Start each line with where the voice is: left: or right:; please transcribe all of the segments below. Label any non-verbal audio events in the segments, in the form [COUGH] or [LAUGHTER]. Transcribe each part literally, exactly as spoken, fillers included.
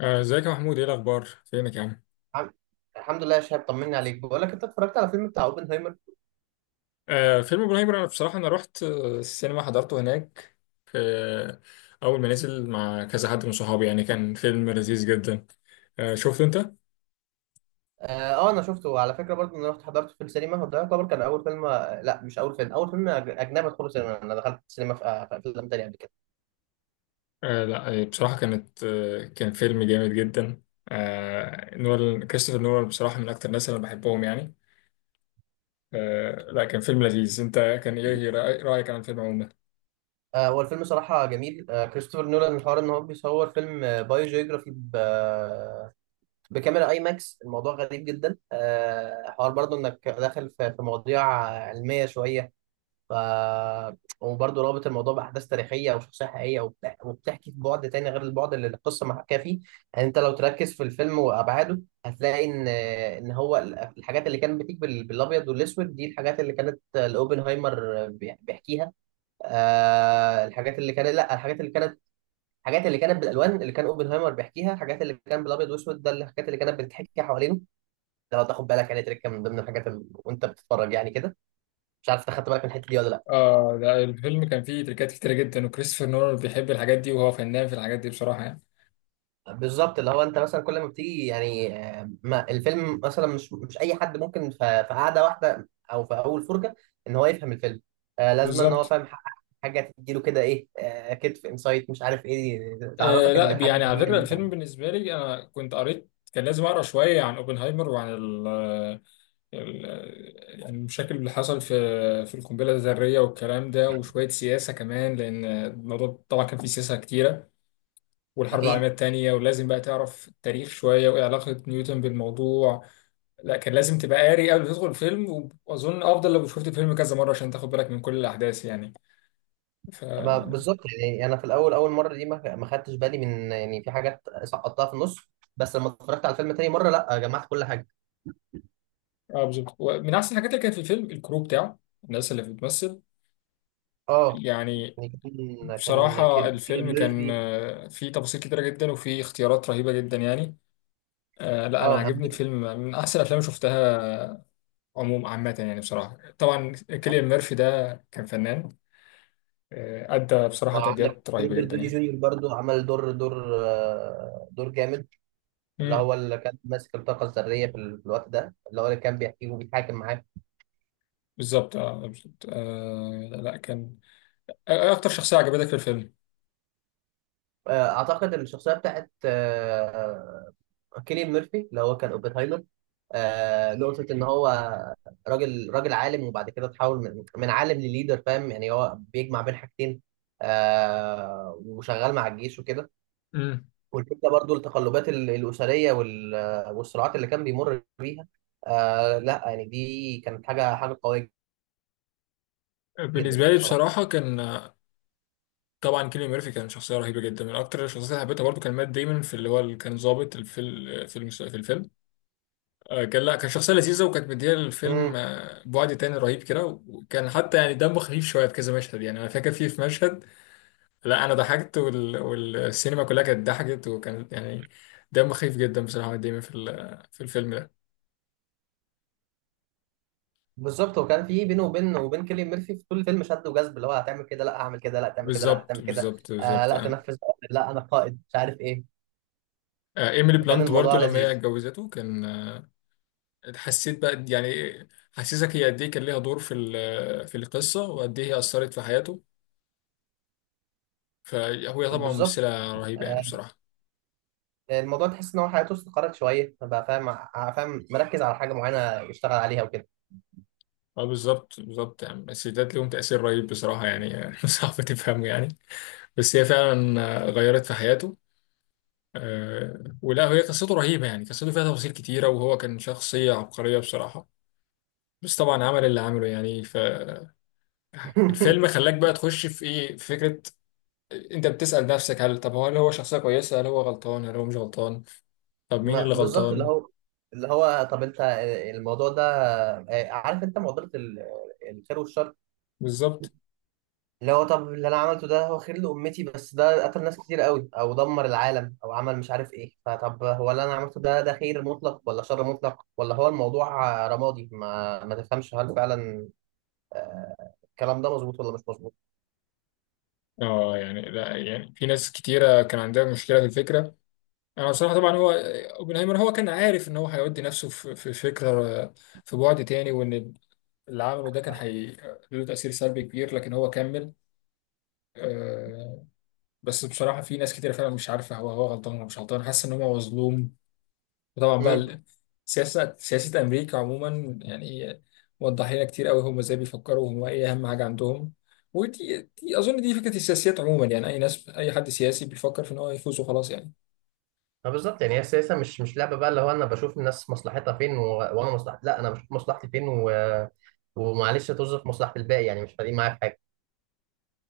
left: آه، ازيك يا محمود؟ ايه الاخبار؟ فينك يا عم؟
right: الحمد الحمد لله يا شهاب، طمني عليك. بقول لك، انت اتفرجت على فيلم بتاع اوبنهايمر؟
left: آه، فيلم ابراهيم الابيض، انا بصراحه انا رحت آه، السينما، حضرته هناك في اول ما نزل مع كذا حد من صحابي، يعني كان فيلم لذيذ جدا. آه، شفته انت؟
right: اه. آه، انا شفته على فكره، برضه انا رحت حضرته في السينما، وده يعتبر كان اول فيلم، آه، لا، مش اول فيلم، اول فيلم أج- اجنبي ادخله سينما. انا دخلت السينما في آه، في افلام تانية قبل كده.
left: آه، لا آه، بصراحه كانت آه، كان فيلم جامد جدا. آه، نول كريستوفر نولان بصراحه من اكتر الناس اللي انا بحبهم يعني. آه، لا، كان فيلم لذيذ. انت كان ايه رأي- رايك عن الفيلم عموما؟
right: آه، هو الفيلم صراحه جميل. آه، كريستوفر نولان، الحوار ان هو بيصور فيلم آه، بايو جيوغرافي، ب- آه، بكاميرا اي ماكس. الموضوع غريب جدا. آه، حوار برضه انك داخل في في مواضيع علميه شويه. ف وبرضه رابط الموضوع باحداث تاريخيه او شخصيه حقيقيه، وبتح- وبتحكي في بعد تاني غير البعد اللي القصه محكاه فيه. يعني انت لو تركز في الفيلم وابعاده هتلاقي ان ان هو ال- الحاجات اللي كانت بتيجي بال- بالابيض والاسود دي الحاجات اللي كانت الاوبنهايمر بيح- بيحكيها. آه، الحاجات اللي كانت لا الحاجات اللي كانت الحاجات اللي كانت بالالوان اللي كان اوبنهايمر بيحكيها، الحاجات اللي كان بالابيض والاسود ده الحاجات اللي كانت بتتحكي حوالينه. لو تاخد بالك يعني، تركه من ضمن الحاجات ال... وانت بتتفرج يعني كده. مش عارف أنت خدت بالك من الحته دي ولا لا؟
left: اه لا، الفيلم كان فيه تريكات كتيرة جدا، وكريستوفر نولان بيحب الحاجات دي، وهو فنان في الحاجات دي بصراحة يعني.
right: بالظبط، اللي هو انت مثلا كل ما بتيجي يعني، آه، ما الفيلم مثلا مش مش اي حد ممكن ف- في قعده واحده او في اول فرجه ان هو يفهم الفيلم. آه، لازم ان هو
left: بالظبط.
right: فاهم ح- حاجه تديله كده ايه، آه، كتف انسايت مش عارف ايه،
left: آه
right: تعرفك
left: لا،
right: ان الحاجه
left: يعني على فكرة
right: دي.
left: الفيلم بالنسبة لي، أنا كنت قريت، كان لازم أقرأ شوية عن أوبنهايمر وعن ال آه، ال آه، يعني المشاكل اللي حصل في في القنبلة الذرية والكلام ده، وشوية سياسة كمان، لأن الموضوع طبعا كان فيه سياسة كتيرة، والحرب العالمية
right: اكيد.
left: التانية. ولازم بقى تعرف التاريخ شوية، وإيه علاقة نيوتن بالموضوع. لا كان لازم تبقى قاري قبل ما تدخل الفيلم، وأظن أفضل لو شفت الفيلم كذا مرة عشان تاخد بالك من كل الأحداث يعني. ف
right: ما بالظبط يعني، انا في الاول اول مره دي ما ما خدتش بالي من، يعني في حاجات سقطتها في النص، بس لما اتفرجت على الفيلم تاني مره، لا، جمعت كل حاجه.
left: آه بالظبط. ومن أحسن الحاجات اللي كانت في الفيلم الكرو بتاعه، الناس اللي بتمثل
right: اه
left: يعني.
right: يعني كان
left: بصراحة
right: كان
left: الفيلم
right: كيليان
left: كان
right: ميرفي.
left: آه، فيه تفاصيل كتيرة جدا، وفيه اختيارات رهيبة جدا يعني. آه، لا أنا
right: اه،
left: عاجبني الفيلم، من أحسن الأفلام اللي شفتها عموما عامة يعني. بصراحة طبعا كيليان ميرفي ده كان فنان، آه، أدى بصراحة
right: وعندك
left: تأديات رهيبة
right: روبرت
left: جدا
right: دوني
left: يعني.
right: جونيور برضو، عمل دور دور آه، دور جامد، اللي
left: امم
right: هو اللي كان ماسك الطاقة الذرية في ال- في الوقت ده، اللي هو اللي كان بيحكيه وبيتحاكم معاه.
left: بالظبط، اه بالظبط. آه لا كان آه، إيه أكتر شخصية عجبتك في الفيلم؟
right: آه، أعتقد الشخصية بتاعت آه، كيليان ميرفي، اللي هو كان اوبنهايمر. آه، نقطة إن هو راجل راجل عالم، وبعد كده تحول من من عالم لليدر، فاهم؟ يعني هو بيجمع بين حاجتين. آه، وشغال مع الجيش وكده.
left: امم
right: والفكره برضو التقلبات ال- الاسريه وال- والصراعات اللي كان بيمر بيها. آه لا يعني، دي كانت حاجه حاجه قويه جدا
left: بالنسبة
right: يعني
left: لي
right: صراحه.
left: بصراحة كان آه، طبعا كيليان ميرفي كان شخصية رهيبة جدا، من أكتر الشخصيات اللي حبيتها. برضه كان مات دايما في اللي هو اللي كان ظابط في ال- في المس- في الفيلم. آه، كان لا كان شخصية لذيذة، وكانت مدية للفيلم
right: امم.
left: آه، بعد تاني رهيب كده، وكان حتى يعني دمه خفيف شوية في كذا مشهد. يعني أنا فاكر فيه في مشهد، لا أنا ضحكت وال... والسينما كلها كانت ضحكت، وكان يعني دمه خفيف جدا بصراحة. مات ديمون في ال... في الفيلم ده.
right: بالظبط. وكان في بينه وبين وبين كيليان ميرفي في طول الفيلم شد وجذب، اللي هو، هتعمل كده، لا هعمل كده، لا تعمل كده، لا
left: بالظبط
right: هتعمل كده.
left: بالظبط
right: آه
left: بالظبط
right: لا
left: آه.
right: تنفذ، لا انا قائد مش عارف ايه.
left: آه، إيميلي
right: فكان
left: بلانت برضه
right: الموضوع
left: لما هي
right: لذيذ.
left: اتجوزته كان آه، حسيت بقى يعني، حسيتك هي قد إيه كان ليها دور في ال... في القصة، وقد إيه هي أثرت في حياته. فهو طبعا
right: بالظبط.
left: ممثلة رهيبة يعني
right: آه،
left: بصراحة.
right: الموضوع تحس ان هو حياته استقرت شويه بقى، فاهم ع- فاهم، مركز على حاجه معينه يشتغل عليها وكده.
left: اه بالظبط بالظبط، يعني السيدات ليهم تأثير رهيب بصراحة يعني. [LAUGHS] صعب تفهمه يعني. بس هي فعلا آه، غيرت في حياته. آه، ولا هي قصته رهيبة، يعني قصته فيها تفاصيل كتيرة، وهو كان شخصية عبقرية بصراحة. بس طبعا عمل اللي عمله يعني، فالفيلم
right: [LAUGHS]
left: خلاك بقى تخش في ايه، في فكرة. آه، انت بتسأل نفسك، هل طب هو، هل هو شخصية كويسة، هل هو غلطان، هل هو مش غلطان؟ طب مين
right: ما
left: اللي
right: بالظبط، اللي
left: غلطان؟
right: هو اللي هو طب انت الموضوع ده، آه، عارف انت معضله ال- الخير والشر،
left: بالظبط.
right: اللي هو طب اللي انا عملته ده هو خير لامتي، بس ده قتل ناس كتير قوي، او دمر العالم، او عمل مش عارف ايه. فطب هو اللي انا عملته ده، ده خير مطلق ولا شر مطلق، ولا هو الموضوع آه، رمادي ما ما تفهمش، هل فعلا آه، الكلام ده مظبوط ولا مش مظبوط؟
left: اه يعني لا يعني في ناس كتيرة كان عندها مشكلة في الفكرة. انا بصراحه طبعا هو اوبنهايمر هو كان عارف ان هو هيودي نفسه في في فكره، في بعد تاني. وان اللي عمله ده كان هي له تاثير سلبي كبير، لكن هو كمل. آه، بس بصراحه في ناس كتير فعلا مش عارفه هو هو غلطان ولا مش غلطان، حاسس ان هو مظلوم. وطبعا بقى
right: امم.
left: ال- سياسه سياسه امريكا عموما يعني، وضح لنا كتير قوي هم ازاي بيفكروا، وهم ايه اهم حاجه عندهم. ودي دي اظن دي فكره السياسيات عموما يعني، اي ناس اي حد سياسي بيفكر في ان هو يفوز وخلاص يعني.
right: فبالظبط يعني، هي السياسه مش مش لعبه بقى. اللي هو انا بشوف الناس مصلحتها فين و... وانا مصلحتي، لا، انا بشوف مصلحتي فين و... ومعلش توظف مصلحه الباقي، يعني مش فارقين معايا في حاجه.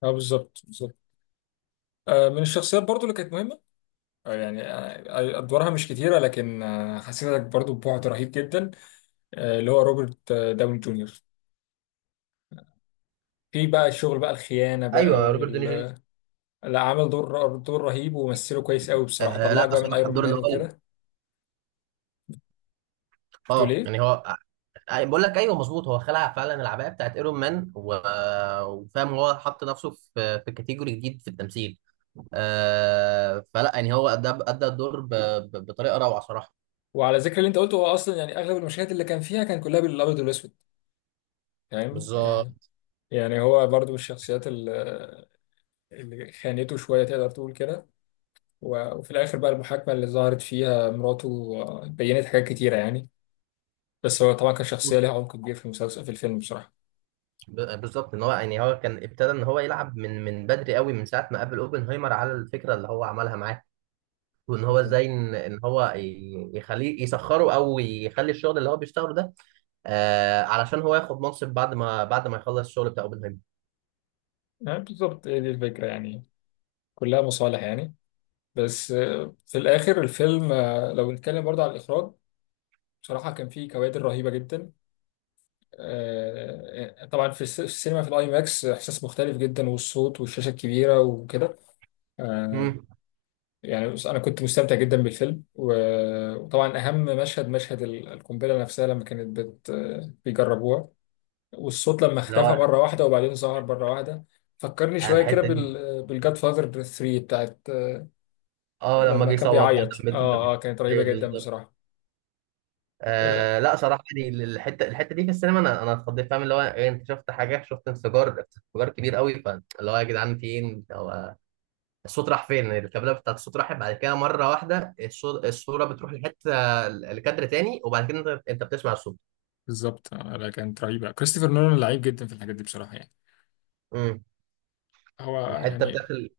left: اه بالظبط بالظبط. آه، من الشخصيات برضو اللي كانت مهمه، آه، يعني آه، ادوارها مش كتيره، لكن آه، حسيتك برضو ببعد رهيب جدا. آه، اللي هو روبرت آه، داون جونيور، في بقى الشغل بقى الخيانه بقى
right: ايوه، روبرت
left: وال.
right: دوني جونيور.
left: لا عامل دور دور رهيب، ومثله كويس قوي بصراحه،
right: آه لا
left: طلعك بقى من
right: صراحه
left: ايرون
right: الدور اللي
left: مان
right: هو،
left: وكده. بتقول
right: اه
left: ايه؟
right: يعني هو آه، آه، بقول لك ايوه مظبوط، هو خلع فعلا العبايه بتاعت ايرون مان، و... وفاهم، هو حط نفسه في في كاتيجوري جديد في التمثيل. آه فلا يعني هو ادى ادى الدور ب... ب... بطريقه روعه صراحه.
left: وعلى ذكر اللي انت قلته، هو اصلا يعني اغلب المشاهد اللي كان فيها كان كلها بالابيض والاسود، فاهم؟
right: بالظبط.
left: آه، يعني هو برضو من الشخصيات اللي اللي خانته شويه، تقدر تقول كده. و- وفي الاخر بقى المحاكمه اللي ظهرت فيها مراته آه، بينت حاجات كتيره يعني. بس هو طبعا كان شخصية ليها عمق كبير في المسلسل، في الفيلم بصراحة.
right: ب- بالظبط، ان هو، يعني هو كان ابتدى ان هو يلعب من من بدري قوي، من ساعه ما قابل اوبنهايمر على الفكره اللي هو عملها معاه، وان هو
left: بالظبط،
right: ازاي ان إن هو ي- يخليه يسخره، او يخلي الشغل اللي هو بيشتغله ده، آه علشان هو ياخد منصب بعد ما بعد ما يخلص الشغل بتاع اوبنهايمر.
left: يعني بالظبط هي دي الفكرة يعني، كلها مصالح يعني. بس آه، في الآخر الفيلم، آه، لو نتكلم برضه على الإخراج، بصراحة كان فيه كوادر رهيبة جدا. آه، طبعا في الس- في السينما، في الآي ماكس إحساس مختلف جدا، والصوت والشاشة الكبيرة وكده. آه،
right: امم.
left: يعني بص- أنا كنت مستمتع جدا بالفيلم، و- وطبعا أهم مشهد مشهد ال- القنبلة نفسها، لما كانت بت- آه، بيجربوها. والصوت لما
right: اللي
left: اختفى
right: هو
left: مرة واحدة وبعدين ظهر مرة واحدة، فكرني
right: على
left: شوية كده
right: الحته دي.
left: بال بالجاد فاذر تلاتة بتاعت
right: اه، لما
left: لما
right: جه
left: كان
right: يصوت بعد
left: بيعيط.
right: ما بنت ماتت.
left: اه اه، كانت رهيبة
right: ايوه
left: جدا
right: بالظبط.
left: بصراحة.
right: آه لا صراحه يعني، الحته الحته دي في السينما، انا انا اتخضيت، فاهم اللي هو إيه، انت شفت حاجه، شفت انفجار انفجار كبير قوي. فاللي هو، يا جدعان، فين الصوت؟ راح فين؟ الكابلة بتاعت الصوت راحت بعد كده مرة واحدة. الصو- الصورة بتروح لحتة، لكادر تاني، وبعد كده انت انت بتسمع الصوت.
left: بالظبط. آه، لا كانت رهيبة، كريستوفر نولان لعيب جدا في الحاجات دي بصراحة يعني.
right: امم.
left: هو
right: الحتة
left: يعني.
right: بتاعت ال...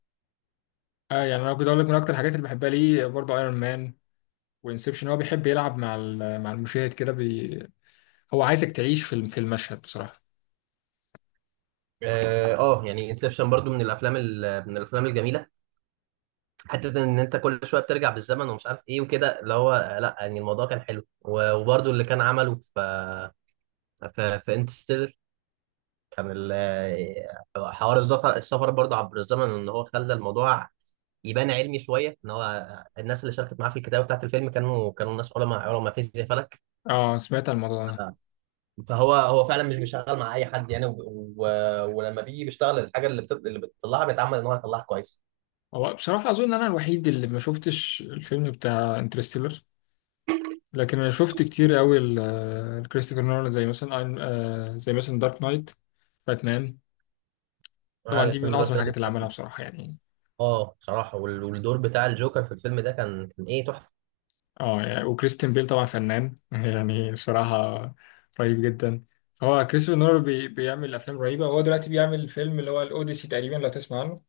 left: اه يعني انا كنت اقول لك، من اكتر الحاجات اللي بحبها ليه برضه ايرون مان وانسبشن، هو بيحب يلعب مع ال- مع المشاهد كده بي... هو عايزك تعيش في الم- في المشهد بصراحة.
right: اه، آه، يعني انسبشن برضو من الافلام ال...، من الافلام الجميلة. حتة ان انت كل شوية بترجع بالزمن ومش عارف ايه وكده، اللي هو آه، لا يعني الموضوع كان حلو، و- وبرضو اللي كان عمله في في, في انترستيلر. كان ال- حوار السفر السفر برضه عبر الزمن، ان هو خلى الموضوع يبان علمي شويه، ان هو الناس اللي شاركت معاه في الكتابه بتاعت الفيلم كانوا كانوا ناس علماء علماء فيزياء فلك.
left: اه سمعت عن الموضوع ده.
right: فهو هو فعلا مش بيشتغل مع اي حد يعني، و... و... ولما بيجي بيشتغل، الحاجه اللي بت... اللي بتطلعها بيتعمل ان هو يطلعها كويس.
left: هو بصراحة اظن انا الوحيد اللي ما شفتش الفيلم بتاع انترستيلر، لكن انا شفت كتير قوي الكريستوفر نولان، زي مثلا أين- آه، زي مثلا دارك نايت، باتمان. طبعا
right: هذا
left: دي من
right: الفيلم ده
left: اعظم
right: كده،
left: الحاجات اللي عملها بصراحه يعني.
right: اه بصراحه. وال- والدور بتاع الجوكر في الفيلم ده كان كان ايه، تحفه.
left: اه يعني، وكريستيان بيل طبعا فنان [LAUGHS] يعني بصراحه، رهيب جدا. فهو كريستوفر نولان بي بيعمل افلام رهيبه. هو دلوقتي بيعمل فيلم اللي هو الاوديسي تقريبا، لو تسمع عنه.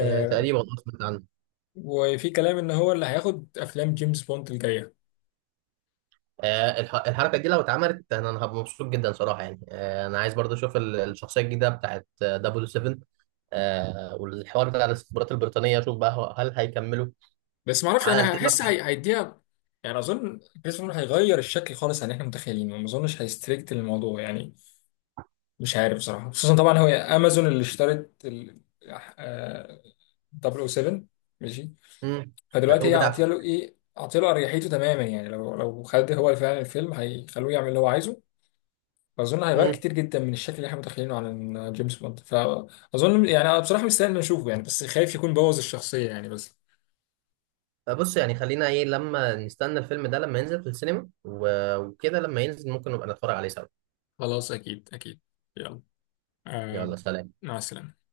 right: آه تقريبا أصلاً.
left: وفي كلام ان هو اللي هياخد افلام جيمس بوند الجايه.
right: آه، الح- الحركه دي لو اتعملت، انا أنا هبقى مبسوط جدا صراحه يعني. آه، انا عايز برضه اشوف ال- الشخصيه الجديده بتاعت دبليو سبعة. آه، والحوار بتاع الاستخبارات البريطانيه، اشوف بقى، هو- هل هيكملوا
left: بس ما اعرفش
right: على
left: انا
right: التيمة.
left: هحس هي- هيديها. يعني اظن كريستوفر نولان هيغير الشكل خالص عن اللي احنا متخيلينه، ما اظنش هيستريكت الموضوع يعني. مش عارف بصراحة، خصوصا طبعا هو امازون اللي اشترت ال آه، صفر صفر سبعة. ماشي.
right: امم.
left: فدلوقتي
right: الحقوق
left: هي عاطيه
right: بتاعته.
left: له ايه، عاطيه له اريحيته تماما يعني. لو لو خد هو فعلا الفيلم، هيخلوه يعمل اللي هو عايزه. فاظن هيغير
right: امم.
left: كتير جدا من الشكل اللي احنا متخيلينه عن جيمس بوند. فاظن يعني انا بصراحة مستني إني اشوفه يعني، بس خايف يكون بوظ الشخصية يعني. بس
right: فبص يعني، خلينا ايه، لما نستنى الفيلم ده لما ينزل في السينما، و- وكده لما ينزل ممكن نبقى نتفرج عليه سوا.
left: خلاص، اكيد اكيد. يلا آه.
right: يلا، سلام.
left: مع السلامة.